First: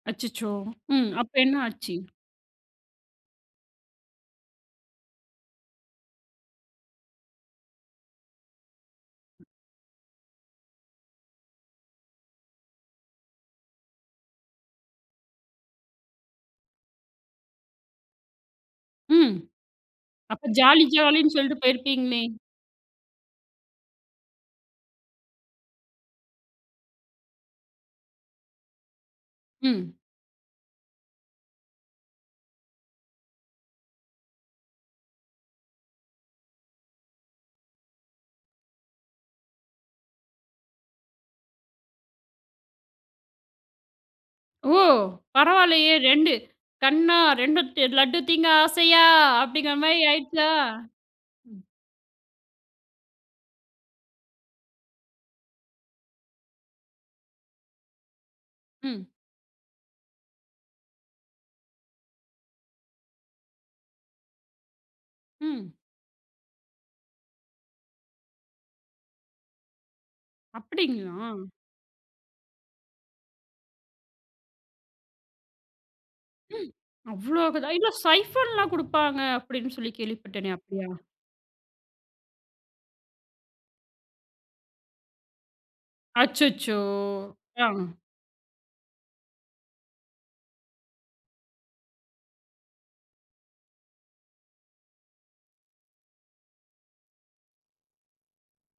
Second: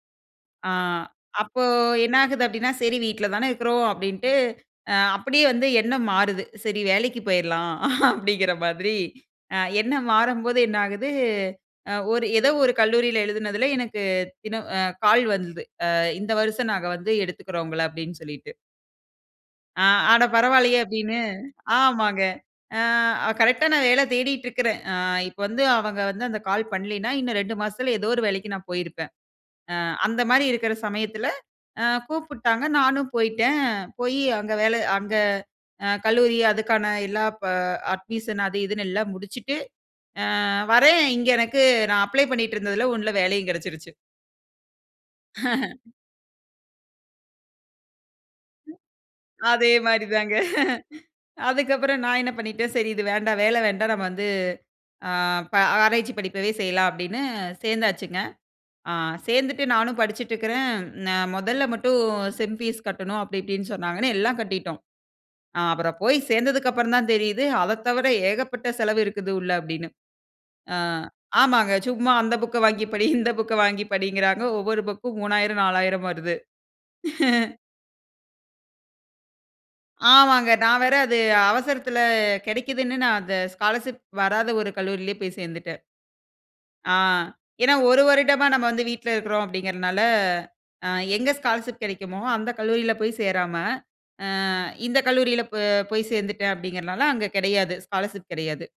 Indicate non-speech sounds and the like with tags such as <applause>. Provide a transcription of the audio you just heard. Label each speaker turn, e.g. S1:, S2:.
S1: அச்சச்சோ!
S2: ஆ
S1: ம். அப்பறம் என்ன
S2: அப்போ
S1: ஆச்சு?
S2: என்ன ஆகுது அப்படீன்னா, "சரி வீட்ல தான இருக்கிறோம்." அப்படீன்ட்டு அ அப்படியே வந்து எண்ணம் மாறுது. "சரி வேலைக்கு போயறலாம்." <chuckles> அப்படீங்கிற மாதிரி அ எண்ணம் மாறம்போது என்ன ஆகுது, அ ஒரு ஏதோ ஒரு கல்லூரில எழுதுனதில எனக்கு தினம் அ கால் வந்தது. "அ இந்த வருசம் நாங்க வந்து, எடுத்துக்கிறோம் உங்கள." அப்படீன்னு சொல்லிட்டு.
S1: ம்.
S2: "ஆ அட!
S1: அப்ப
S2: பரவால்லயே,"
S1: ஜாலி,
S2: அப்படீன்னு
S1: ஜாலின்னு சொல்லிட்டு
S2: ஆமாங்க.
S1: போயிருப்பீங்களே.
S2: அ அ கரெக்ட்டா நான் வேலை தேடிட்டுருக்கிறேன். அ இப்ப வந்து அவங்க வந்து அந்த கால் பண்ணலைன்னா, இன்னும் 2 மாசத்தில ஏதோ ஒரு வேலைக்கு நான் போயிருப்பேன். அ
S1: ம்.
S2: அந்த மாரி இருக்கிற சமயத்தில, அ கூப்பிட்டாங்க நானும் போயிட்டேன். போயி அங்க வேலை அங்க அ கல்லூரி அதுக்கான எல்லா ப அட்மிஷன் அது இதுன்னு எல்லாம் முடிச்சுட்டு, அ வரேன், இங்க எனக்கு நான் அப்ளை பண்ணீட்டுருந்ததில, ஒண்ணுல வேலையும் கெடைச்சிருச்சு.
S1: ஓ!
S2: <chuckles>
S1: பரவால்லையே. "2, கண்ணா 2, த் லட்டு திங்க
S2: ம்.
S1: ஆசையா?"
S2: அதே
S1: அப்படீங்கிற மாரி
S2: மாரி தாங்க.
S1: ஆயிடுச்சா?
S2: <chuckles>
S1: ம்.
S2: அதுக்கப்பறம் நான் என்ன பண்ணிட்டேன், "சரி, இது வேண்டாம். வேலை வேண்டாம். நம்ம வந்து ஆ ப ஆராய்ச்சி படிப்பவே செய்யலாம்." அப்படீன்னு சேர்ந்தாச்சுங்க. அ
S1: ம்.
S2: சேர்ந்துட்டு நானும் படிச்சுட்டுருக்கிறேன், "நான் மொதல்ல மட்டும் செம் ஃபீஸ் கட்டணும்." அப்படி இப்படீன்னு சொன்னாங்கன்னு, எல்லாம் கட்டிட்டோம். அ
S1: ம்.
S2: அப்புறம் போய் சேர்ந்ததுக்கப்பறம் தான் தெரியுது, "அத தவிர ஏகப்பட்ட செலவு இருக்குது உள்ள" அப்படீன்னு. அ
S1: அப்படீங்களா?
S2: ஆமாங்க. சும்மா அந்த புக்க வாங்கி படி, இந்த புக்க வாங்கி படிங்கிறாங்க. ஒவ்வொரு புக்கும் 3,000, 4,000 வருது.
S1: ம்.
S2: <chuckles>
S1: அவ்வளோவுதான். "இல்ல, சைஃபன்லாம் குடுப்பாங்க." அப்படீன்னு சொல்லி
S2: ஆமாங்க,
S1: கேள்விப்பட்டனே.
S2: நான்
S1: அப்படியா?
S2: வேற அது அவசரத்தில கெடைக்குதுன்னு, நான் அந்த ஸ்காலர்ஷிப் வராத ஒரு கல்லூரியிலேயே போய் சேர்ந்துட்டேன்.
S1: அச்சச்சோ!
S2: ஆ ஏன்னா,
S1: ஆ.
S2: "ஒரு வருடமா நம்ம வந்து வீட்ல இருக்கிறோம்." அப்படீங்கிறனால அ எங்க ஸ்காலர்ஷிப் கெடைக்குமோ, அந்த கல்லூரியில போய் சேராம, "அ இந்த கல்லூரியில போ போய் சேர்ந்துட்டேன்." அப்படீங்கிறனால அங்க கெடையாது, ஸ்காலர்ஷிப் கெடையாது.